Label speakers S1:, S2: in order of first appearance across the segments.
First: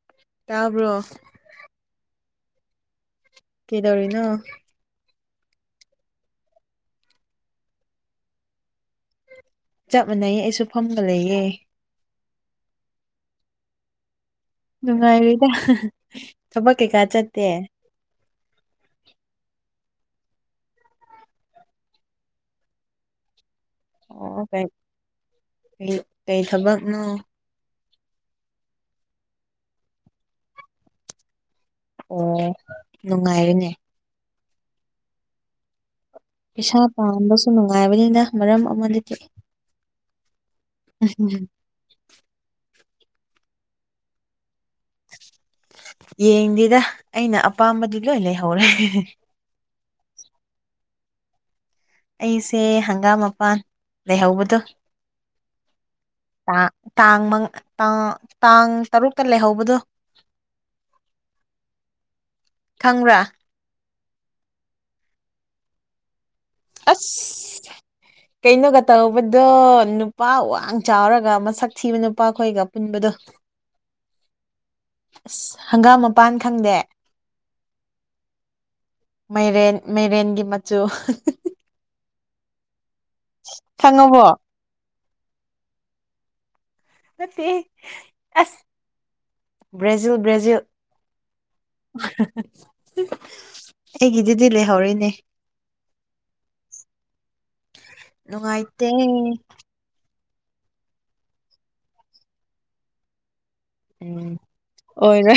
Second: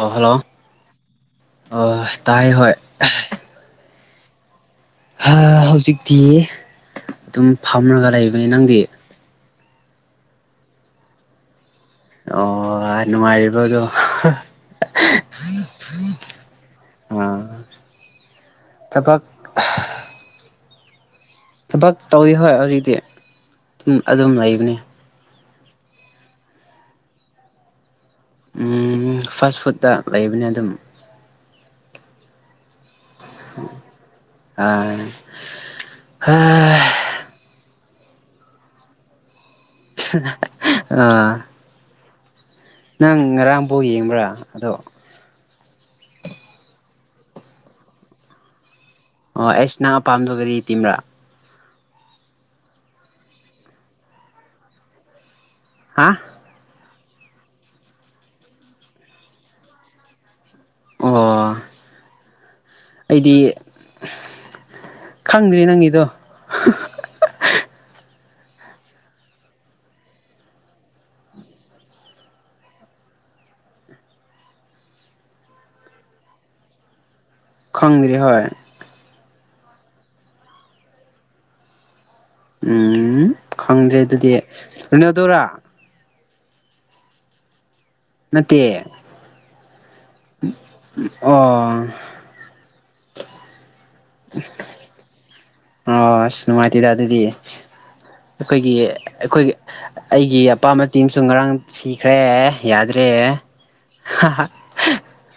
S1: ꯑꯣ ꯍꯜꯂꯣ
S2: ꯇꯥꯕ꯭ꯔꯣ
S1: ꯑꯣ ꯇꯥꯏ ꯍꯣꯏ
S2: ꯗꯧꯔꯤꯅ
S1: ꯍꯧꯖꯤꯛꯇꯤ ꯑꯗꯨꯝ ꯐꯝꯔꯒ ꯂꯩꯕꯅꯤ ꯅꯪꯗꯤ
S2: ꯆꯞ ꯃꯥꯟꯅꯩ ꯑꯩꯁꯨ ꯐꯝꯒ ꯂꯩꯌꯦꯦ
S1: ꯑꯣ ꯑꯅꯅꯨꯡ ꯃꯔꯤꯔꯤꯕ ꯑꯗꯨꯣ
S2: ꯅꯨꯡꯉꯥꯏꯔꯤꯗ ꯊꯕꯛ ꯀꯩꯀꯥ ꯆꯠꯇꯦ
S1: ꯊꯕꯛ ꯊꯕꯛ ꯇꯧꯋꯤ ꯍꯣꯏ ꯍꯧꯖꯤꯛꯇꯤ ꯑꯗꯨꯝ ꯂꯩꯕꯅꯤ
S2: ꯀ ꯀꯩ ꯊꯕꯛꯅꯣ
S1: ꯎ ꯐꯥꯁ ꯐꯨꯗꯠꯇ ꯂꯩꯕꯅꯤ ꯑꯗꯨꯝ
S2: ꯑꯣ ꯅꯨꯡꯉꯥꯏꯔꯅꯦ
S1: ꯑ
S2: ꯏꯁꯩꯥ ꯄꯥꯝꯕꯁꯨ ꯅꯨꯡꯉꯥꯏꯕꯅꯤꯅ ꯃꯔꯝ ꯑꯃꯗꯤꯗꯤ
S1: ꯑꯥ ꯅꯪ ꯉꯔꯥꯡꯐꯥꯎ ꯌꯦꯡꯕ꯭ꯔꯥ ꯑꯗꯣ
S2: ꯌꯦꯡꯗꯦꯗ ꯑꯩꯅ ꯑꯄꯥꯝꯕꯗꯤ ꯂꯣꯏ ꯂꯩꯍꯧꯔꯦ
S1: ꯑꯣ ꯑꯩꯁ ꯅꯪ ꯑꯄꯥꯝꯗꯣꯒꯔꯤ ꯇꯤꯝꯕ꯭ꯔꯥ
S2: ꯑꯩꯁꯦ ꯍꯪꯒꯥꯝ ꯃꯄꯥꯟ ꯂꯩꯍꯧꯕꯗꯣ
S1: ꯍꯥ
S2: ꯇꯥꯡ ꯇꯥꯡ ꯇꯥꯡ ꯇꯔꯨꯛꯇ ꯂꯩꯍꯧꯕꯗꯣ
S1: ꯑꯣ
S2: ꯈꯪꯕ꯭ꯔꯥ
S1: ꯑꯩꯗꯤ ꯈꯪꯗ꯭ꯔꯤ ꯅꯪꯒꯤꯗꯣ
S2: ꯑꯁ ꯀꯩꯅꯣꯒ ꯇꯧꯕꯗꯣ ꯅꯨꯄꯥ ꯋꯥꯡ ꯆꯥꯎꯔꯒ ꯃꯁꯛ ꯊꯤꯕ ꯅꯨꯄꯥꯈꯣꯏꯒ ꯄꯨꯟꯕꯗꯣ ꯑꯁ ꯍꯪꯒꯥꯝ ꯃꯄꯥꯟ ꯈꯪꯗꯦ
S1: ꯈꯣꯡꯗ꯭ꯔꯔꯤ ꯍꯣꯏ
S2: ꯃꯥꯏꯔꯦꯟ ꯃꯩꯔꯦꯟꯒꯤ ꯃꯆꯨ
S1: ꯎꯝ ꯈꯪꯗ꯭ꯔꯦ
S2: ꯈꯪꯉꯕꯣ
S1: ꯑꯗꯨꯗꯤ ꯎꯅꯗꯔꯥ
S2: ꯃꯦ
S1: ꯅꯠꯇꯦ
S2: ꯕ꯭ꯔꯖꯤꯜ ꯕ꯭ꯔꯦꯖꯤꯜ
S1: ꯑꯣ
S2: ꯑꯩꯒꯤꯗꯤꯗꯤ ꯂꯩꯦꯍꯧꯔꯤꯅꯦ
S1: ꯑ ꯑꯁ ꯅꯨꯡꯉꯥꯏꯇꯦꯗ ꯑꯗꯨꯗꯤ ꯑꯩꯈꯣꯏꯒꯤ
S2: ꯅꯨꯡꯉꯥꯏꯇꯦ
S1: ꯑꯩꯈꯣꯏꯒꯤ ꯑꯩꯒꯤ ꯑꯄꯥꯝꯕ ꯇꯤꯝꯁꯨ ꯉꯔꯥꯡ ꯁꯤꯈ꯭ꯔꯦ ꯌꯥꯗ꯭ꯔꯦ
S2: ꯎꯝ ꯑꯣꯏꯔ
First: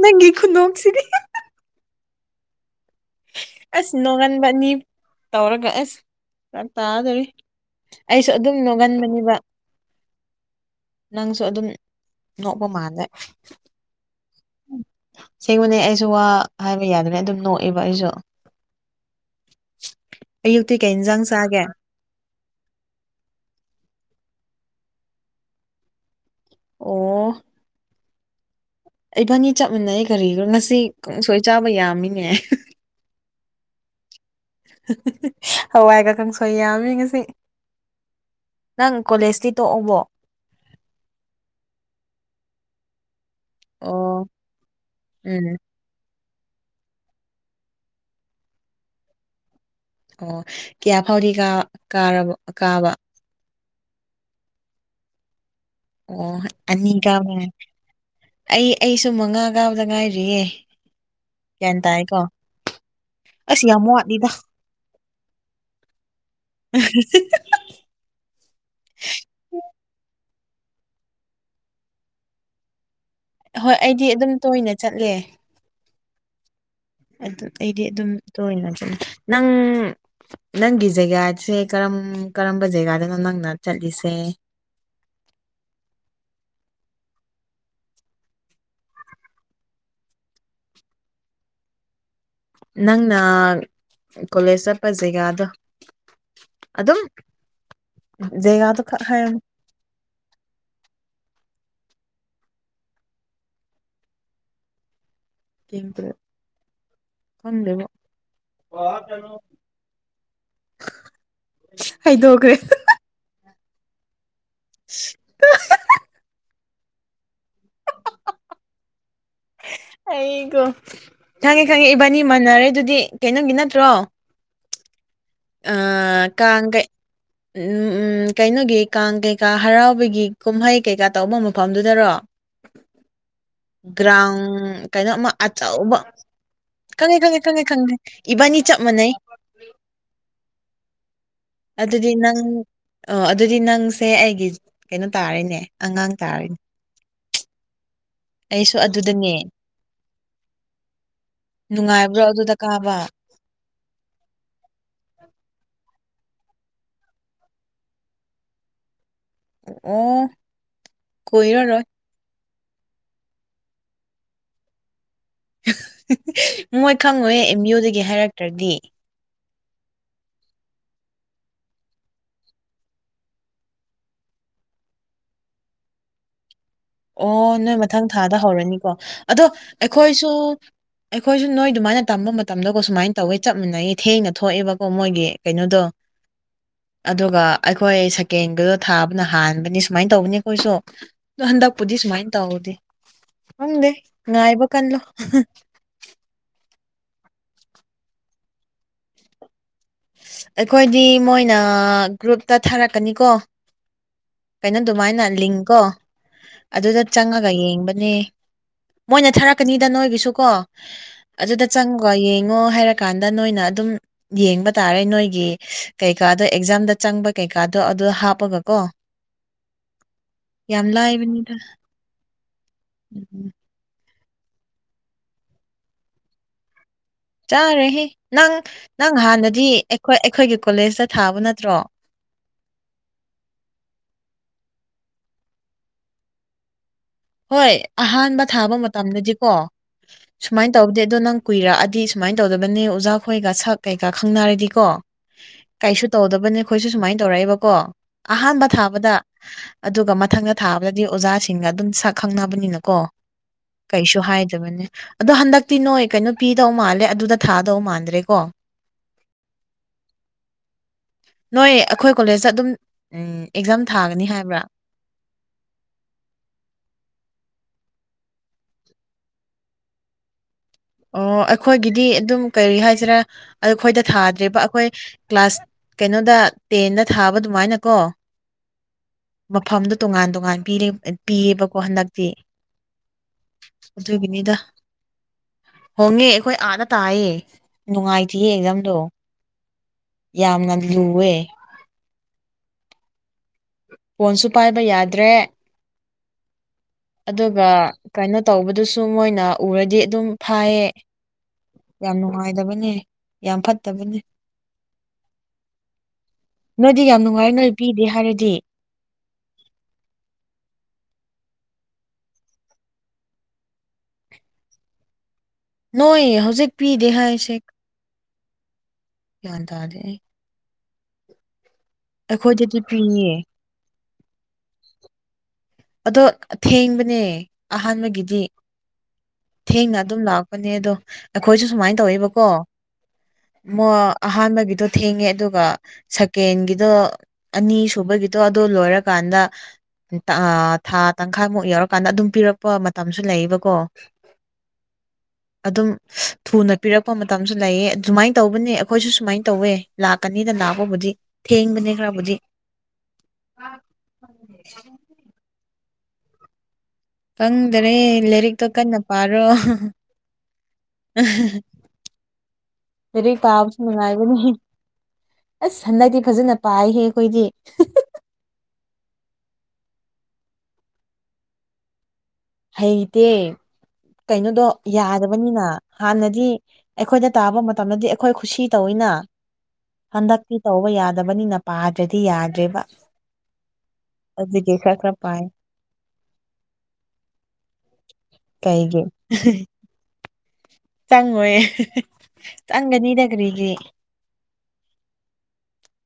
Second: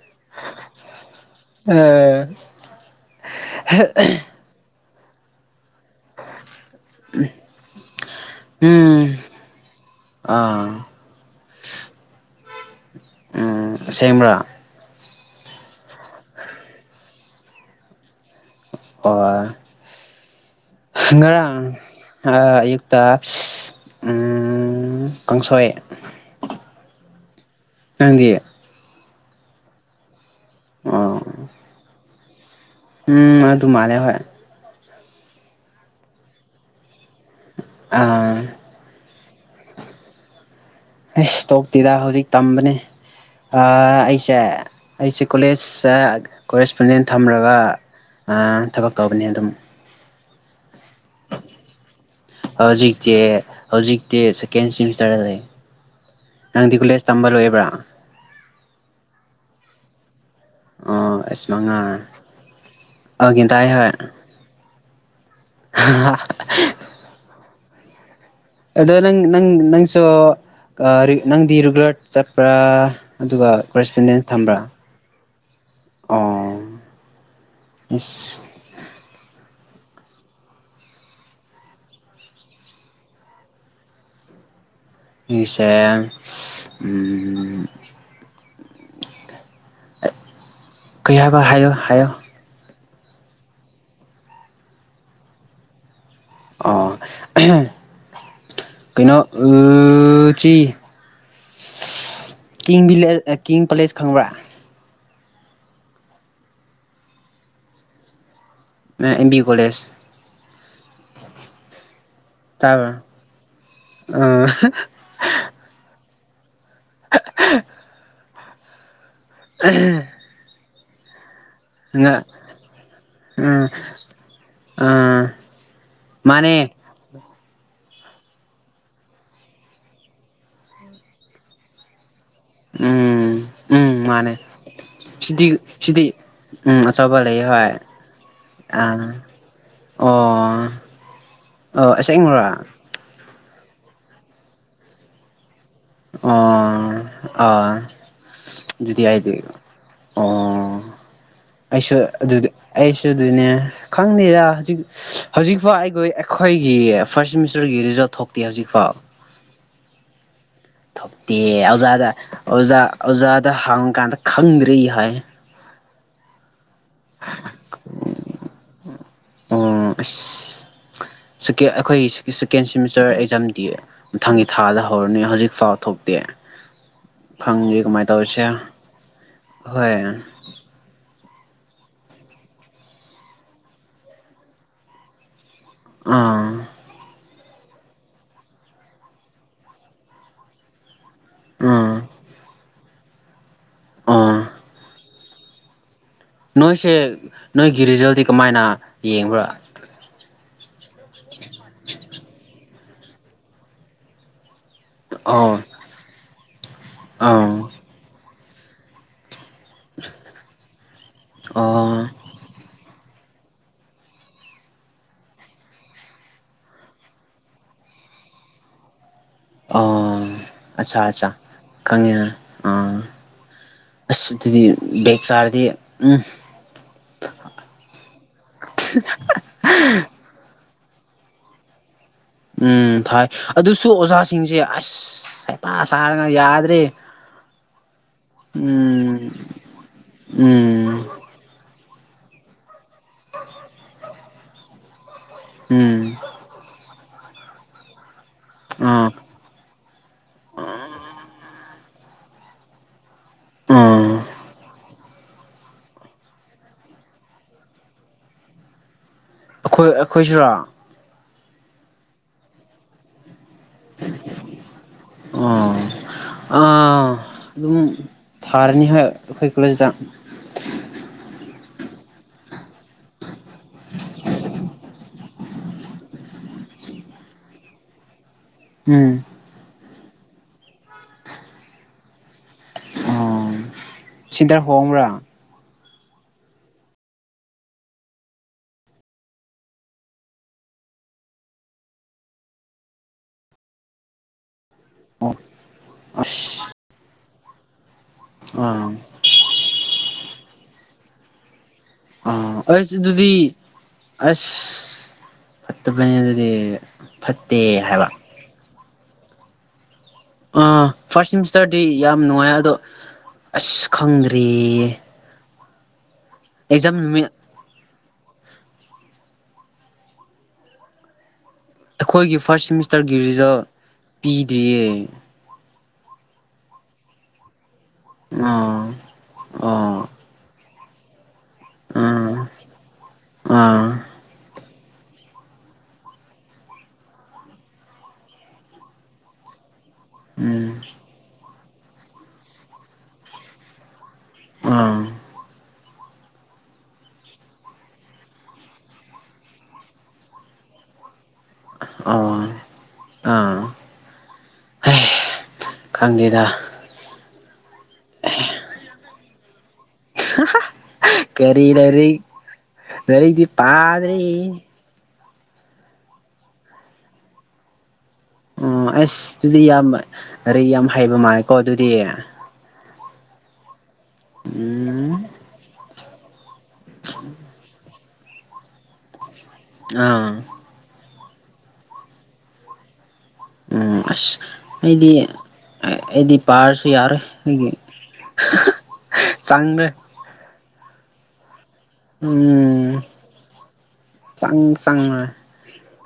S2: ꯅꯪ ꯈꯨꯨꯟꯁꯤꯔꯤ
S1: [inaudible] [inaudible]
S2: ꯑꯁ ꯅꯣꯡꯉꯟꯕ ꯑꯅꯤ ꯇꯧꯔꯒ ꯑꯁ ꯇꯥꯗꯣꯔꯤ ꯑꯩꯁꯨ ꯑꯗꯨꯝ
S1: ꯎꯝ
S2: ꯅꯣꯛꯍꯟꯕꯅꯦꯕ
S1: ꯑꯥ
S2: ꯅꯪꯁꯨ ꯑꯗꯨꯝ ꯅꯣꯛꯄ ꯃꯥꯂꯦ
S1: ꯁꯦꯡꯕꯔꯥ
S2: ꯁꯦꯡꯕꯅꯦ ꯑꯩꯁꯨ ꯋꯥ ꯍꯥꯏꯕ ꯌꯥꯗꯅ ꯑꯗꯨꯝ ꯅꯣꯛꯑꯦꯕ ꯑꯩꯁꯨ
S1: ꯑꯣ
S2: ꯑꯌꯨꯛꯇꯤ ꯀꯩ ꯏꯟꯖꯥꯡ ꯆꯥꯒꯦ
S1: ꯉꯔꯥꯡ ꯑꯌꯨꯛꯇ ꯎꯝ ꯎ ꯀꯥꯡꯁꯣꯏ
S2: ꯑꯣ
S1: ꯅꯪꯗꯤ
S2: ꯑꯩꯕꯥꯟꯅꯤ ꯆꯞꯃꯤꯟꯅꯩ ꯀꯔꯤꯅꯣ ꯉꯁꯤꯪ
S1: ꯑꯣ
S2: ꯀꯪꯁꯣꯏ ꯆꯥꯕ ꯌꯥꯝꯃꯤꯅꯦ
S1: ꯎꯝ ꯑꯗꯨꯃꯥꯟꯂꯦ ꯍꯣꯏ
S2: ꯍꯋꯥꯏꯒ ꯀꯪ ꯁꯣꯏ ꯌꯥꯝꯃꯤ ꯉꯁꯤ
S1: ꯑꯥ
S2: ꯅꯪ ꯀꯣꯂꯦꯖꯇꯤ ꯇꯣꯛꯎꯕꯣ
S1: ꯑꯩ ꯏꯁꯇꯣꯛꯇꯤꯗ ꯍꯧꯖꯤꯛ ꯇꯝꯕꯅꯦ
S2: ꯑꯣ
S1: ꯑꯩꯁꯦ ꯑꯩꯁꯦ
S2: ꯎꯝ
S1: ꯀꯣꯂꯦꯖꯇ ꯀꯣꯔꯦꯁꯄꯣꯟꯗꯦꯟ ꯊꯝꯂꯒ ꯊꯕꯛ ꯇꯧꯕꯅꯤ ꯑꯗꯨꯝ
S2: ꯑꯣ ꯀꯌꯥ ꯐꯥꯎꯗꯤ ꯀꯥꯔꯕ ꯀꯥꯕ
S1: ꯍꯧꯖꯤꯛꯇꯤ ꯍꯧꯖꯤꯛꯇꯤ ꯁꯦꯀꯦꯟ ꯁꯤꯦꯃꯤꯁꯇꯔꯗ ꯂꯩ
S2: ꯑꯣ
S1: ꯅꯪꯗꯤ ꯀꯣꯂꯦꯖ ꯇꯝꯕ
S2: ꯑꯅꯤꯒꯅꯦ
S1: ꯂꯣꯏꯕ꯭ꯔꯥ
S2: ꯑꯩ ꯑꯩꯁꯨ ꯃꯉꯥ ꯀꯥꯕꯗ ꯉꯥꯏꯔꯤꯔꯤꯌꯦ
S1: ꯑꯣ ꯑꯁ ꯃꯉꯥ
S2: ꯒ꯭ꯌꯥꯟ ꯇꯥꯏꯀꯣ
S1: ꯑ ꯒ꯭ꯌꯥꯟ
S2: ꯑꯁ
S1: ꯇꯥꯏ
S2: ꯌꯥꯝ
S1: ꯍꯣꯏ
S2: ꯋꯥꯠꯂꯤꯗ
S1: [inaudible] ꯑꯗꯣ ꯅꯪ ꯅꯪ ꯅꯪꯁꯨ ꯅꯪꯗꯤ ꯔꯤꯨꯒꯂꯠ ꯆꯠꯄ꯭ꯔꯥ ꯑꯗꯨꯒ
S2: ꯍꯣꯏ ꯑꯩꯗꯤ
S1: ꯀꯣꯔꯦꯁꯄꯦꯟꯗꯦꯟ
S2: ꯑꯗꯨꯝ
S1: ꯊꯝꯕ꯭ꯔꯥ
S2: ꯇꯣꯏꯅ ꯆꯠꯂꯦ
S1: ꯑꯣ
S2: ꯑꯗꯨ ꯑꯩꯗꯤ ꯑꯗꯨꯝ
S1: ꯏꯁ
S2: ꯇꯣꯏꯅ ꯆꯠꯅꯤ ꯅꯪ ꯅꯪꯒꯤ ꯖꯦꯒꯥꯁꯦ ꯀꯔꯝ ꯀꯔꯝꯕ ꯖꯒꯥꯗꯅꯣ ꯅꯪꯅ ꯆꯠꯂꯤꯁꯦ
S1: ꯃꯤꯌꯁꯔꯦꯟ ꯎꯝ ꯀꯩꯍꯥꯏꯕ ꯍꯥꯏꯌꯣ ꯍꯥꯏꯌꯣ
S2: ꯅꯪꯅ ꯀꯣꯂꯦꯖ ꯆꯠꯄ ꯖꯒꯥꯗꯣ
S1: ꯑ
S2: ꯑꯗꯨꯝ ꯖꯒꯥꯗꯣ ꯈꯛ
S1: ꯀꯩꯅꯣ
S2: ꯍꯥꯏꯔꯝꯃꯨ
S1: ꯆꯤ ꯀꯤꯡ ꯕꯤꯂꯦ ꯀꯤꯡ ꯄꯦꯂꯦꯁ ꯈꯪꯕ꯭ꯔꯥ
S2: ꯀꯦ ꯈꯪꯗꯦꯕꯣ
S1: ꯑꯦꯝꯕꯤ ꯀꯣꯂꯦꯖ
S2: ꯍꯥꯏꯗꯣꯛꯒ꯭꯭ꯔꯦ
S1: ꯇꯥꯕ꯭ꯔꯥ ꯑ [inaudible]
S2: ꯑꯩꯒ ꯈꯪꯉꯦ ꯈꯪꯉꯦ
S1: ꯉ
S2: ꯏꯕꯥꯟꯅꯤ ꯃꯥꯟꯅꯔꯦ ꯑꯗꯨꯗꯤ
S1: ꯑ
S2: ꯀꯩꯅꯣꯒꯤ ꯅꯠꯇ꯭ꯔꯣ
S1: ꯑ
S2: ꯑ
S1: ꯃꯥꯅꯦ
S2: ꯀꯥꯡꯒ ꯎꯝ ꯎꯝ ꯀꯩꯅꯣꯒꯤ ꯀꯥꯡ ꯀꯩꯀꯥ ꯍꯔꯥꯎꯕꯤꯒꯤ ꯀꯨꯝꯍꯩ ꯀꯩꯀꯥ ꯇꯧꯕ ꯃꯐꯝꯗꯨꯗꯔꯣ
S1: ꯎꯝ ꯎꯝ ꯃꯥꯅꯦ
S2: ꯒ꯭ꯔꯥꯎꯟ ꯀꯩꯅꯣ ꯑꯃ
S1: ꯁꯤꯗꯤ
S2: ꯑꯆꯥꯎ ꯑꯃ
S1: ꯁꯤꯗꯤ ꯎꯝ
S2: ꯈꯪꯉꯦ
S1: ꯑꯆꯧꯕ
S2: ꯈꯪꯉꯦ
S1: ꯂꯩ
S2: ꯈꯪꯉꯦ
S1: ꯍꯣꯏ
S2: ꯈꯪꯗꯦ ꯏꯕꯥꯅꯤ ꯆꯞ ꯃꯥꯟꯅꯩ
S1: ꯑꯥ ꯑꯣ ꯑꯣ
S2: ꯑꯗꯨꯗꯤ ꯅꯪ
S1: ꯑꯁꯦꯡꯕꯔꯥ
S2: ꯑ ꯑꯗꯨꯗꯤ ꯅꯪꯁꯦ ꯑꯩꯒꯤ ꯀꯩꯅꯣ ꯇꯥꯔꯅꯦ ꯑꯉꯥꯡ ꯇꯥꯔꯅꯦ
S1: ꯑ ꯑꯗꯨꯗꯤ ꯍꯥꯏꯗꯤ
S2: ꯑꯗꯨꯗꯅꯦ
S1: ꯑꯣ
S2: [inaudible]
S1: ꯑꯩꯁꯨ ꯑꯗꯨꯗꯤ
S2: ꯑꯗꯨꯗ ꯀꯥꯕ
S1: ꯑꯩꯁꯨ ꯑꯗꯨꯅꯦ ꯈꯪꯗꯦꯗ ꯍꯧꯖꯤꯛ ꯍꯧꯖꯤꯛꯐꯥꯎ ꯑꯩꯈꯣꯏ ꯑꯩꯈꯣꯏꯒꯤ ꯐꯥꯔ꯭ꯁꯠ ꯁꯦꯃꯤꯁꯇꯔꯒꯤ ꯔꯤꯖꯜꯠ ꯊꯣꯛꯇꯦ ꯍꯧꯖꯤꯛꯐꯥꯎ
S2: ꯑꯣ
S1: ꯊꯣꯛꯇꯦ
S2: ꯀꯨꯏꯔꯔꯣꯏ
S1: ꯑꯣꯖꯥꯗ ꯑꯣꯖꯥ ꯑꯣꯖꯥꯗ ꯍꯥꯡꯉꯨ ꯀꯥꯟꯗ ꯈꯪꯗ꯭ꯔꯤ ꯍꯥꯏ
S2: ꯃꯣꯏ ꯈꯪꯉꯣꯏꯍꯦ ꯑꯦꯝ ꯑꯣꯏꯗꯒꯤ ꯍꯥꯏꯔꯛꯇ꯭ꯔꯗꯤ
S1: ꯑꯣ ꯑꯁ ꯑꯩꯈꯣꯏꯒꯤ ꯁꯦꯀꯦꯟ ꯁꯦꯃꯤꯁꯇꯔ ꯑꯦꯛꯖꯥꯝꯗꯤ ꯃꯊꯪꯒꯤ ꯊꯥꯗꯒꯤ ꯍꯧꯔꯅꯤ ꯍꯧꯖꯤꯛ ꯐꯥꯎ ꯊꯣꯛ ꯇꯦ
S2: ꯑꯣ ꯅꯣꯏ ꯃꯊꯪ ꯊꯥꯗ ꯍꯧꯔꯅꯤꯀꯣ ꯑꯗꯣ
S1: ꯍꯣꯏ
S2: ꯑꯩꯈꯣꯏꯁꯨ ꯑꯩꯈꯣꯏꯁꯨ ꯅꯣꯏ ꯑꯗꯨꯃꯥꯏꯅ ꯇꯝꯕ ꯃꯇꯝꯗꯀꯣ ꯁꯨꯃꯥꯏꯅ ꯇꯧꯋꯦ ꯆꯞ ꯃꯟꯅꯥꯌꯦ ꯊꯦꯡꯅ ꯊꯣꯛꯑꯦꯕꯀꯣ ꯃꯣꯏꯒꯤ ꯀꯩꯅꯣꯗꯣ
S1: ꯑꯥ
S2: ꯑꯗꯨꯒ ꯑꯩꯈꯣꯏ ꯁꯀꯦꯟꯒꯗꯣ ꯊꯥꯕꯅ ꯍꯥꯟꯕꯅꯤ ꯁꯨꯃꯥꯏꯅ ꯇꯧꯕꯅꯤ ꯑꯩꯈꯣꯏꯁꯨ ꯑꯗ ꯍꯟꯗꯛ
S1: ꯎꯝ
S2: ꯄꯨꯗꯤ ꯁꯨꯃꯥꯏꯅ ꯇꯧꯗꯦ ꯈꯪꯗꯦ
S1: ꯑꯥ
S2: ꯉꯥꯏꯕ ꯀꯜꯂꯣ
S1: ꯅꯣꯏꯁꯦ ꯅꯣꯏꯒꯤ ꯔꯤꯖꯜꯗꯤ ꯀꯃꯥꯏꯅ ꯌꯦꯡꯕ꯭ꯔꯥ
S2: ꯑꯩꯈꯣꯏꯗꯤ ꯃꯣꯏꯅ ꯒ꯭ꯔꯨꯞꯇ ꯊꯥꯔꯛꯀꯅꯤꯀꯣ ꯀꯩꯅꯣ ꯑꯗꯨꯃꯥꯏꯅ
S1: ꯑꯣ
S2: ꯂꯤꯡꯀꯣ ꯑꯗꯨꯗ
S1: ꯑꯥ
S2: ꯆꯪꯉꯒ ꯌꯦꯡꯕꯅꯦ ꯃꯣꯏꯅ ꯊꯥꯔꯛꯀꯅꯤꯗ ꯅꯣꯏꯒꯤꯁꯨ ꯀꯣ ꯑꯗꯨꯗ
S1: ꯑꯣ
S2: ꯆꯪꯒ ꯌꯦꯡꯉꯣ ꯍꯥꯏꯔꯀꯥꯟꯗ ꯅꯣꯏꯅ ꯑꯗꯨꯝ ꯌꯦꯡꯕ ꯇꯥꯔꯦ ꯅꯣꯏꯒꯤ ꯀꯩꯀꯥꯗꯣ ꯑꯦꯛꯖꯥꯝꯗ ꯆꯪꯕ ꯀꯩꯀꯥꯗꯣ ꯑꯗꯨ ꯍꯥꯞꯄꯒ ꯀꯣ
S1: ꯑꯣ
S2: ꯌꯥꯝ
S1: ꯑꯠꯆꯥ ꯑꯠꯆꯥꯆꯥ ꯈꯪꯉꯦꯅ
S2: ꯎꯝꯝ
S1: ꯑꯁ ꯑꯗꯨꯗꯤ ꯕꯦꯛ ꯆꯥꯔꯗꯤ ꯎꯝ
S2: ꯆꯥꯔꯣꯏꯍꯦ ꯅꯪ ꯅꯪ ꯍꯥꯟꯅꯗꯤ ꯑꯩꯈꯣꯏ ꯑꯩꯈꯣꯏꯒꯤ ꯀꯣꯂꯦꯖꯇ ꯊꯥꯕ ꯅꯠꯇ꯭ꯔꯣ
S1: ꯎꯝ ꯊꯥꯏ ꯑꯗꯨꯁꯨ ꯑꯣꯖꯥꯁꯤꯡꯁꯦ ꯑꯁ ꯍꯥꯏꯄ ꯁꯥꯔꯒ ꯌꯥꯗ꯭ꯔꯦ
S2: ꯍꯣꯏ ꯑꯍꯥꯟꯕ ꯊꯥꯕ
S1: ꯎꯝ
S2: ꯃꯇꯝꯗꯗꯤꯀꯣ ꯁꯨꯃꯥꯏꯅ
S1: ꯎꯝ
S2: ꯇꯧꯗꯦ ꯑꯗꯣ ꯅꯪ ꯀꯨꯏꯔꯛꯑꯗꯤ ꯑꯗꯨꯃꯥꯏꯅ ꯇꯧꯗꯕꯅꯦ ꯑꯣꯖꯥꯈꯣꯏꯒ ꯁꯛ ꯀꯩꯀꯥ ꯈꯪꯅꯔꯗꯤꯀꯣ
S1: ꯎꯝ
S2: ꯀꯩꯁꯨ ꯇꯧꯗꯕꯅꯦ ꯑꯩꯈꯣꯏꯁꯨ ꯁꯨꯃꯥꯏꯅ ꯇꯧꯔꯛꯏꯕꯀꯣ ꯑꯍꯥꯟꯕ
S1: ꯑꯥ
S2: ꯊꯥꯕꯗ ꯑꯗꯨꯒ ꯃꯊꯪꯗ ꯊꯥꯕꯗꯗꯤ ꯑꯣꯖꯥꯁꯤꯡꯒ ꯑꯗꯨꯝ ꯁꯛ ꯈꯪꯅꯕꯅꯤꯅꯀꯣ
S1: ꯑꯥ
S2: ꯀꯩꯁꯨ ꯍꯥꯏꯗꯕꯅꯦ ꯑꯗꯣ ꯍꯟꯗꯛꯇꯤ ꯅꯣꯏ ꯀꯩꯅꯣ ꯄꯤꯗꯧ ꯃꯥꯜꯂꯦ ꯑꯗꯨꯗ ꯊꯥꯗꯧ ꯃꯥꯟꯗ꯭ꯔꯦꯀꯣ
S1: ꯑꯩꯈꯣꯏ ꯑꯩꯈꯣꯏꯁꯤꯔꯥ
S2: ꯅꯣꯏ ꯑꯩꯈꯣꯏ ꯀꯣꯂꯦꯖꯇ ꯑꯗꯨꯝ ꯎ ꯑꯦꯛꯖꯥꯝ ꯊꯥꯒꯅꯤ ꯍꯥꯏꯕ꯭ꯔꯥ
S1: ꯑꯥ ꯑꯥ ꯑꯗꯨꯝ ꯊꯥꯔꯅꯤ ꯍꯣꯏ ꯑꯩꯈꯣꯏ ꯀꯣꯂꯦꯖꯇ
S2: ꯑꯣ ꯑꯩꯈꯣꯏꯒꯤꯗꯤ ꯑꯗꯨꯝ ꯀꯔꯤ ꯍꯥꯏꯁꯤꯔꯥ ꯑꯩꯈꯣꯏꯗ ꯊꯥꯗ꯭ꯔꯤꯕ ꯑꯩꯈꯣꯏ ꯀ꯭ꯂꯥꯁ ꯀꯩꯅꯣꯗ ꯇꯦꯟꯗ ꯊꯥꯕ ꯑꯗꯨꯃꯥꯏꯅꯀꯣ ꯃꯐꯝꯗꯨ ꯇꯣꯉꯥꯟ ꯇꯣꯉꯥꯟ ꯄꯤꯌꯦꯕꯀꯣ ꯍꯟꯗꯛꯇꯤ
S1: ꯑꯣ
S2: ꯑꯗꯨꯒꯤꯅꯤꯗ
S1: ꯁꯤꯗꯥ ꯍꯣꯡꯕꯔꯥ
S2: ꯍꯣꯡꯉꯦ ꯑꯩꯈꯣꯏ ꯑꯥꯗ ꯇꯥꯏꯌꯦ ꯅꯨꯡꯉꯥꯏꯇꯤꯌꯦ ꯑꯦꯛꯖꯝꯗꯣ ꯌꯥꯝꯅ ꯂꯨꯑꯦ ꯐꯣꯟꯁꯨ ꯄꯥꯏꯕ ꯌꯥꯗ꯭ꯔꯦ ꯑꯗꯨꯒ ꯀꯥꯏꯅꯣ ꯇꯧꯕꯗꯨꯁꯨ ꯃꯣꯏꯅ ꯎꯔꯗꯤ ꯑꯗꯨꯝ ꯐꯥꯏꯌꯦ ꯌꯥꯝ
S1: ꯑ
S2: ꯅꯨꯡꯉꯥꯏꯇꯕꯅꯦ
S1: ꯑꯁ ꯑꯗꯨꯗꯤ
S2: ꯌꯥꯝ ꯐꯠꯇꯕꯅꯦ
S1: ꯑꯁ ꯐꯠꯇꯕꯅꯦ ꯑꯗꯨꯗꯤ
S2: ꯅꯣꯏꯗꯤ ꯌꯥꯝ ꯅꯨꯡꯉꯥꯏ
S1: ꯐꯠꯇꯦ
S2: ꯅꯣꯏ ꯄꯤꯗꯦ
S1: ꯍꯥꯏꯕ
S2: ꯍꯥꯏꯔꯗꯤ
S1: ꯑ ꯐꯥꯔꯁ ꯁꯤꯃꯤꯁꯇꯔꯗꯤ ꯌꯥꯝ ꯅꯨꯡꯉꯥꯏ ꯑꯗꯣ ꯑꯁ ꯈꯪꯗ꯭ꯔꯤꯌꯦ
S2: ꯅꯣꯏ ꯍꯧꯖꯤꯛ
S1: ꯑꯦꯛꯖꯥꯝ
S2: ꯄꯤꯗꯦ
S1: ꯅꯨꯃꯤꯠ
S2: ꯍꯥꯏꯁꯦ ꯒ꯭ꯌꯥꯟ ꯇꯥꯗꯦ ꯑꯩ
S1: ꯑꯩꯈꯣꯏꯒꯤ ꯐꯥꯔꯁꯠ
S2: ꯑꯩꯈꯣꯏꯗꯗꯤ
S1: ꯁꯤꯃꯤꯁꯇꯔꯒꯤ
S2: ꯄꯤꯌꯦ
S1: ꯔꯤꯖꯜ ꯄꯤꯗ꯭ꯔꯤꯌꯦ
S2: ꯑꯗꯣ ꯑꯊꯦꯡꯕꯅꯦ ꯑꯍꯥꯟꯕꯒꯤꯗꯤ
S1: ꯑꯥ ꯑꯥ
S2: ꯊꯦꯡꯅ ꯑꯗꯨꯝ ꯂꯥꯛꯄꯅꯦ ꯑꯗꯣ ꯑꯩꯈꯣꯏꯁꯨ ꯁꯨꯃꯥꯏꯅ
S1: ꯑꯥ
S2: ꯇꯧꯋꯕꯀꯣ
S1: ꯑꯥ
S2: ꯃ ꯑꯍꯥꯟꯕꯒꯤꯗꯣ ꯊꯦꯡꯉꯦ ꯑꯗꯨꯒ ꯁꯀꯦꯟꯒꯤꯗꯣ ꯑꯅꯤꯁꯨꯨꯕꯒꯤꯗꯣ ꯑꯗꯨ ꯂꯣꯏꯔꯀꯥꯟꯗ
S1: ꯎꯝ
S2: ꯊꯥ ꯇꯪꯈꯥꯏꯃꯨꯛ ꯌꯥꯎꯔꯀꯥꯟꯗ ꯑꯗꯨꯝ ꯄꯤꯔꯛꯄ ꯃꯇꯝꯁꯨ ꯂꯩꯌꯦꯕꯀꯣ
S1: ꯑꯥ
S2: ꯑꯗꯨꯝ ꯊꯨꯅ ꯄꯤꯔꯛꯄ ꯃꯇꯝꯁꯨ ꯂꯩꯌꯦ ꯑꯗꯨꯃꯥꯏꯅ ꯇꯧꯕꯅꯦ ꯑꯩꯈꯣꯏꯁꯨ ꯁꯨꯃꯥꯏꯅ ꯇꯧꯋꯦ ꯂꯥꯛꯀꯅꯤꯗ ꯂꯥꯛꯄ ꯕꯨꯗꯤ ꯊꯦꯡꯕꯅꯦ
S1: ꯑꯥ
S2: ꯈꯔꯕꯨꯗꯤ
S1: ꯑꯥ ꯈꯪꯗꯦꯗ
S2: ꯈꯪꯗꯔꯦ ꯂꯥꯏꯔꯤꯛꯇꯣ ꯀꯟꯅ ꯄꯥꯔꯣ
S1: ꯀꯔꯤ ꯂꯥꯏꯔꯤꯛ
S2: ꯂꯥꯏꯔꯤꯛ
S1: ꯂꯩꯔꯗꯤ
S2: ꯄꯥꯕꯁꯨ
S1: ꯄꯥꯗꯔꯤ
S2: ꯅꯨꯡꯉꯥꯏꯕꯅꯤ ꯑꯁ ꯍꯟꯗꯛꯗꯤ ꯐꯖꯅ ꯄꯥꯏꯍꯦ ꯑꯩꯈꯣꯏꯗꯤ
S1: ꯑꯣ ꯑꯁ ꯑꯗꯨꯗꯤ ꯌꯥꯝ ꯂꯥꯏꯔꯤꯛ ꯌꯥꯝ ꯍꯩꯕ ꯃꯥꯜꯂꯦꯀꯣ ꯑꯗꯨꯗꯤ
S2: ꯍꯩꯇꯦ ꯀꯩꯅꯣꯗꯣ
S1: ꯎꯝ
S2: ꯌꯥꯗꯕꯅꯤꯅ ꯍꯥꯟꯅꯗꯤ ꯑꯩꯈꯣꯏꯗ ꯇꯥꯕ ꯃꯇꯝꯗꯗꯤ ꯑꯩꯈꯣꯏ ꯈꯨꯁꯤ ꯇꯧꯑꯦꯅ
S1: ꯑꯥ
S2: ꯍꯟꯗꯛꯇꯤ ꯇꯧꯕ ꯌꯥꯗꯦ ꯌꯥꯗꯕꯅꯤꯅ ꯄꯥꯗ꯭ꯔꯗꯤ ꯌꯥꯗ꯭ꯔꯦꯕ
S1: ꯎꯝ ꯑꯁ
S2: ꯑꯗꯨꯒꯤ ꯈꯔ
S1: ꯑꯩꯗꯤ
S2: ꯈꯔ ꯄꯥꯏ
S1: ꯑꯩꯗꯤ ꯄꯥꯔꯁꯨ ꯌꯥꯔꯣꯏ ꯑꯩꯒꯤ ꯆꯟꯗꯔ꯭ꯦ
S2: ꯆꯪꯉꯣꯏꯌꯦ
S1: ꯎꯝ ꯆꯪꯁꯪ ꯃ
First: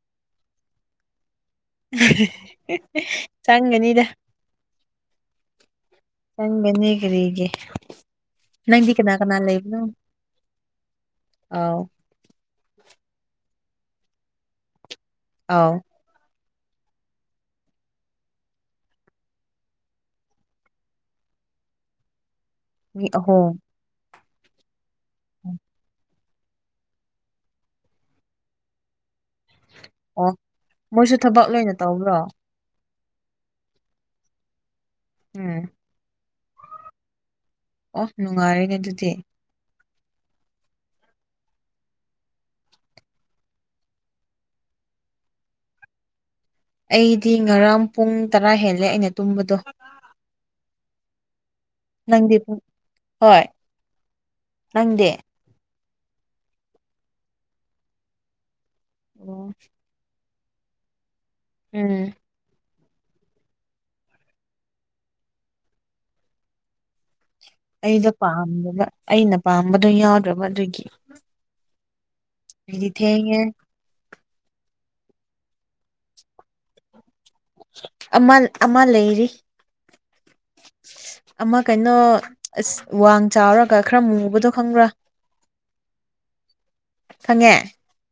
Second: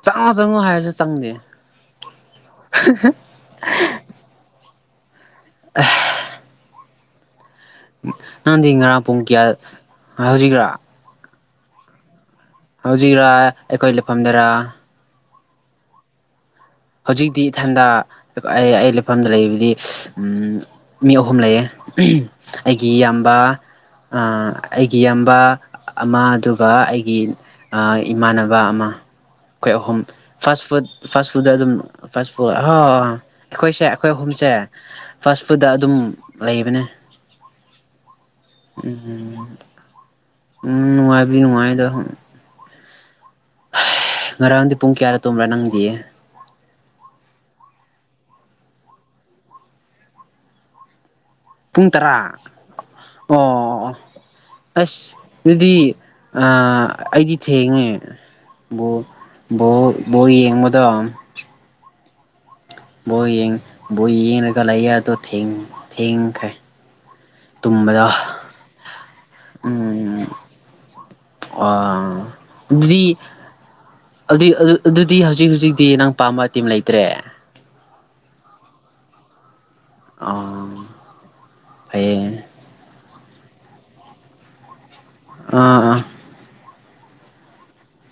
S1: ꯆꯪꯉꯣ ꯆꯪꯉꯣ ꯍꯥꯏꯔꯁꯨ ꯆꯪꯗꯦ
S2: ꯆꯪꯒꯅꯤꯗ ꯆꯪꯒꯅꯤ ꯀꯔꯤꯒꯤ
S1: ꯅꯪꯗꯤ ꯉꯔꯥꯡ
S2: ꯀꯅꯥ
S1: ꯄꯨꯡ
S2: ꯀꯅꯥ
S1: ꯀꯌꯥ
S2: ꯂꯩꯕꯅꯣ
S1: ꯍꯧꯖꯤꯛꯔꯥ
S2: ꯑꯥꯎ
S1: ꯍꯧꯖꯤꯛꯔꯥ ꯑꯩꯈꯣꯏ ꯂꯩꯐꯝꯗꯔꯥ
S2: ꯑꯥꯎ
S1: ꯍꯧꯖꯤꯛꯇꯤ ꯏꯊꯟꯗ ꯑꯩ ꯑꯩ ꯂꯩꯐꯝꯗ ꯂꯩꯕꯗꯤ ꯃꯤ ꯑꯍꯨꯝ ꯂꯩꯌꯦ ꯑꯩꯒꯤ
S2: ꯃꯤ
S1: ꯏꯌꯥꯝꯕ
S2: ꯑꯍꯨꯝ
S1: ꯑꯩꯒꯤ ꯏꯌꯥꯝꯕ ꯑꯃ ꯑꯗꯨꯒ ꯑꯩꯒꯤ ꯏꯃꯥꯟꯅꯕ ꯑꯃ ꯑꯩꯈꯣꯏ ꯑꯍꯨꯝ
S2: ꯑꯣ
S1: ꯐꯥꯁ ꯐꯨꯗ
S2: ꯃꯣꯏꯁꯨ ꯊꯕꯛ
S1: ꯐꯥꯁ ꯨꯗ ꯑꯗꯨꯝ
S2: ꯂꯣꯏꯅ ꯇꯧꯕ꯭ꯔꯣ
S1: ꯐꯥ ꯐꯨ ꯑ ꯑꯩꯈꯣꯏꯁꯦ ꯑꯩꯈꯣꯏ ꯑꯍꯨꯝꯁꯦ ꯐꯥꯔꯁ
S2: ꯎꯝ
S1: ꯐꯨꯗ ꯑꯗꯨꯝ ꯂꯩꯕꯅꯦ
S2: ꯑꯣꯍ ꯅꯨꯡꯉꯥꯏꯔꯦꯅꯦ ꯑꯗꯨꯗꯤ
S1: ꯎꯝ ꯎꯝ ꯅꯨꯡꯉꯥꯏꯗꯤ ꯅꯨꯡꯉꯥꯏꯗ ꯉꯔꯥꯡꯒꯥꯟꯗꯤ ꯄꯨꯡ ꯀꯌꯥ ꯇꯨꯝ ꯔꯅꯗꯤꯦ
S2: ꯑꯩꯗꯤ ꯉꯔꯥꯡ ꯄꯨꯡ ꯇꯔꯥ ꯍꯦꯜꯂꯦ ꯑꯩꯅ ꯇꯨꯝꯕꯗꯣ
S1: ꯄꯨꯡ ꯇꯔꯥ
S2: ꯅꯪꯗꯤ ꯄꯨꯡ
S1: ꯑꯣ
S2: ꯍꯣꯏ ꯅꯪꯗꯤ
S1: ꯑꯥ ꯑꯩꯗꯤ ꯊꯦꯡꯉꯦ ꯕꫭꯜ
S2: ꯑꯣ
S1: ꯕꯣꯜ ꯕꯣꯜ ꯌꯦꯡꯕꯗꯣ
S2: ꯎꯝ
S1: ꯌꯦꯡ ꯌꯦꯒ ꯂꯩ ꯊ ꯊꯦꯡꯈ
S2: ꯑꯩꯗ ꯄꯥꯗꯕ ꯑꯩꯅ ꯄꯥꯝꯕꯗꯣ ꯌꯥꯎꯗ꯭ꯔꯕ ꯑꯗꯨꯒꯤ
S1: ꯄ
S2: ꯗꯤ ꯊꯦꯡꯉꯤ
S1: ꯑꯗꯨꯏ ꯑꯗꯨꯗꯤ ꯍꯧꯖꯤꯛ ꯍꯧꯖꯤꯛꯇꯤ ꯅꯪ ꯄꯥꯝꯕ ꯇꯤꯝ ꯂꯩꯇ꯭ꯔꯦ
S2: ꯑꯃ ꯑꯃ ꯂꯩꯔꯤ
S1: ꯑꯥ
S2: ꯑꯃ ꯀꯩꯅꯩꯅꯣ
S1: ꯐꯩꯌꯦ
S2: ꯋꯥ ꯆꯥꯎꯔꯒ ꯈꯔ ꯃꯨꯕꯗꯣ ꯈꯪꯕ꯭ꯔꯥ
S1: ꯑꯥ ꯑꯥ
S2: ꯐꯪꯉꯦ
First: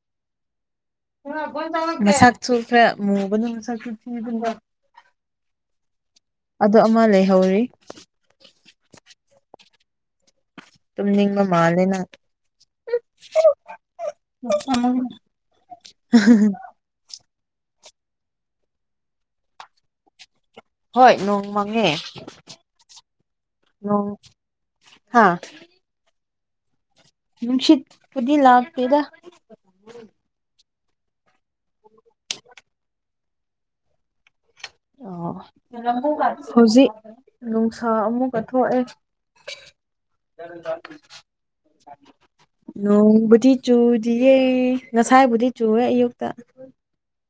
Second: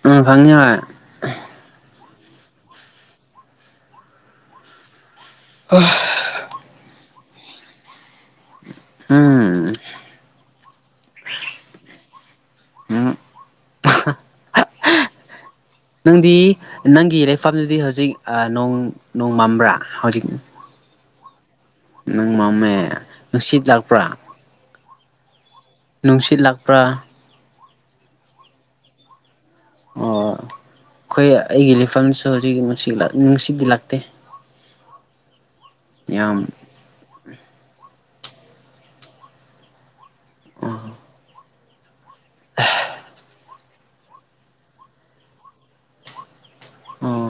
S1: ꯑꯝ ꯈꯪꯉꯦ
S2: ꯃꯥꯁꯛꯁꯨ ꯈꯔ ꯃꯨꯕꯅꯦ ꯃꯥꯁꯛ ꯊꯤꯕꯅꯦ ꯑꯗꯥ ꯑꯃꯥ ꯂꯩꯍꯧꯔꯤ
S1: ꯑꯝ
S2: ꯇꯨꯝꯅꯤꯡꯕ ꯃꯥꯜꯂꯦ ꯅꯪ
S1: ꯎꯝ
S2: ꯍꯥ ꯍꯥ ꯍꯥ
S1: ꯃꯥꯐꯝꯗꯤ ꯍꯧꯖꯤꯛ ꯅꯣꯡ ꯅꯣꯡ ꯃꯪꯕ꯭ꯔꯥ ꯍꯧꯖꯤꯛ
S2: ꯍꯣꯏ ꯅꯣꯡ ꯃꯪꯉꯦ
S1: ꯅꯪꯡ ꯃꯝꯃꯦ ꯅꯨꯡꯁꯤꯠ ꯂꯥꯛꯄ꯭ꯔꯥ
S2: ꯅꯣꯡ
S1: ꯁꯤꯠ ꯂꯥꯛꯄ꯭ꯔꯥ
S2: ꯅꯨꯡꯁꯤꯠ ꯄꯨꯗꯤ ꯂꯥꯛꯇꯦꯗ
S1: ꯑꯣ ꯑꯈꯣꯏ ꯑꯩꯒꯤ ꯂꯩꯐꯝꯁꯨ ꯍꯧꯖꯤꯛ ꯅꯨꯡꯁꯤꯠ ꯂꯥꯛꯇꯦ
S2: ꯑꯣ
S1: ꯌꯥꯝ
S2: ꯍꯧꯖꯤꯛ ꯅꯨꯡꯁꯥ ꯑꯃꯨꯛ ꯊꯣꯛꯑꯦ ꯅꯣꯡꯕꯨꯗꯤ ꯆꯨꯗꯤꯌꯦ ꯉꯁꯥꯏꯕꯨꯗꯤ ꯆꯨꯋꯦ ꯑꯌꯨꯛꯇꯥ
S1: ꯑꯣ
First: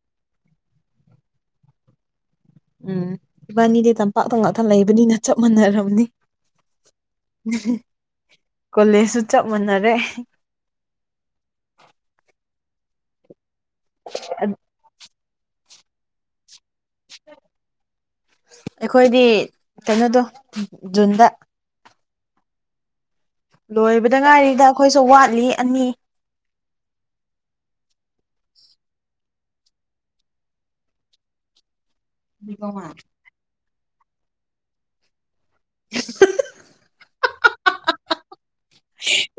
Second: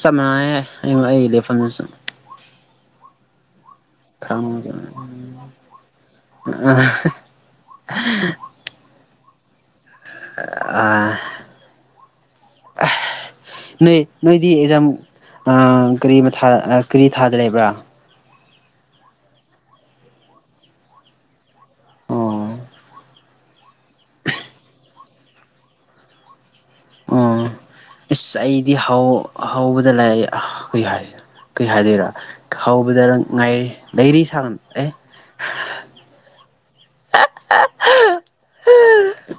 S1: ꯆꯞ ꯃꯥꯟꯅꯩꯌꯦ ꯑꯩꯒꯤ ꯂꯩꯐꯝꯗꯨꯁꯨ
S2: ꯑꯝ ꯏꯕꯥꯟꯅꯤꯗꯤ ꯇꯝꯄꯥꯛꯇ
S1: ꯈꯔ
S2: ꯉꯥꯛꯇ ꯂꯩꯕꯅꯤꯅ ꯆꯞ ꯃꯥꯟꯅꯥꯔꯝꯃꯅꯤ ꯀꯣꯂꯦꯖꯁꯨ ꯆꯞ ꯃꯥꯟꯅꯔꯦ
S1: ꯑꯥ ꯅꯣꯏ ꯅꯣꯏꯗꯤ ꯑꯦꯛꯖꯥꯝ ꯇꯥꯡ ꯀꯔꯤ ꯀꯔꯤ ꯊꯥꯗ ꯂꯩꯕ꯭ꯔꯥ
S2: ꯑꯩꯈꯣꯏꯗꯤ ꯀꯩꯅꯣꯗꯣ ꯖꯨꯟꯗ
S1: ꯑꯣ
S2: ꯂꯣꯏꯕꯗꯥ ꯉꯥꯏꯔꯤꯗ ꯑꯩꯈꯣꯏꯁꯨ ꯋꯥꯠꯂꯤ ꯑꯅꯤ
S1: ꯏꯁ ꯑꯩꯗꯤ ꯍꯧ ꯍꯧꯕꯗ ꯂꯩ ꯀ꯭ꯔꯤ ꯍꯥꯏꯗꯣꯏꯔꯥ ꯍꯧꯕꯗ ꯉꯥꯏꯔꯤ ꯂꯩꯔꯤ ꯁꯥꯥꯡ ꯑꯦ ꯍꯥꯍꯥ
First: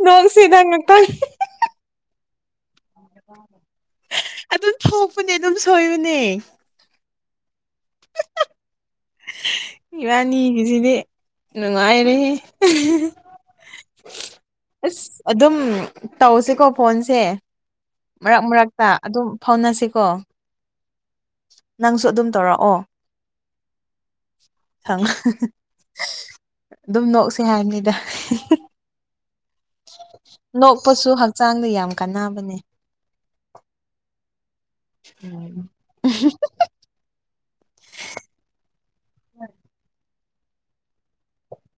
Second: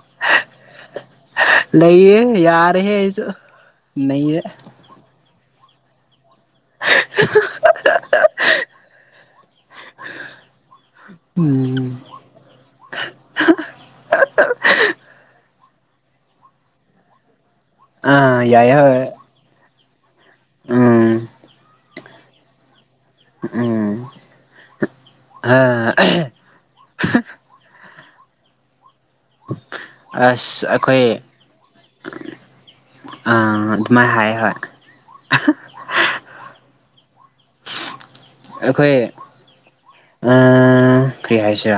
S2: ꯅꯪꯁꯤꯗꯥ ꯉꯥꯛꯇꯡ
S1: ꯂꯩꯌꯦ ꯌꯥꯔꯦꯍꯦ ꯅꯪꯁꯨ ꯅꯩꯔꯦ
S2: ꯅꯪꯗꯤ ꯑꯗꯨꯝ ꯁꯣꯏꯕꯥꯅꯦ
S1: ꯍꯥꯍꯥ
S2: ꯏꯕꯥꯟꯅꯤꯒꯤꯁꯤꯗꯤ
S1: ꯎꯝ
S2: ꯅꯨꯡꯉꯥꯏꯔꯦꯍꯦ ꯑꯁ ꯑꯗꯨꯝ ꯇꯧꯁꯤꯀꯣ ꯐꯣꯟꯁꯦ
S1: ꯑꯥ
S2: ꯃꯔꯛ ꯃꯔꯛꯇꯥ ꯑꯗꯨꯝ ꯐꯥꯎꯅꯁꯤꯀꯣ
S1: ꯑꯝ
S2: ꯅꯪꯁꯨ ꯑꯗꯨꯝ ꯇꯧꯔꯛꯑꯣ
S1: ꯑꯝ
S2: ꯑꯪ ꯑꯗꯨꯝ ꯅꯣꯛꯁꯦ ꯍꯥꯏꯕꯅꯤꯗ
S1: ꯑꯁ ꯑꯩꯈꯣꯏ
S2: ꯅꯣꯛꯄꯁꯨ ꯍꯛꯆꯥꯡꯗ ꯌꯥꯝ ꯀꯥꯟꯅꯕꯅꯦ
S1: ꯑꯥ ꯑꯗꯨꯃꯥꯏ ꯍꯥꯏ ꯍꯣꯏ
S2: ꯑꯝ
S1: ꯑꯩꯈꯣꯏ
S2: ꯍꯣꯏ
S1: ꯑꯥ ꯀꯔꯤ ꯍꯥꯏꯁꯤꯔꯥ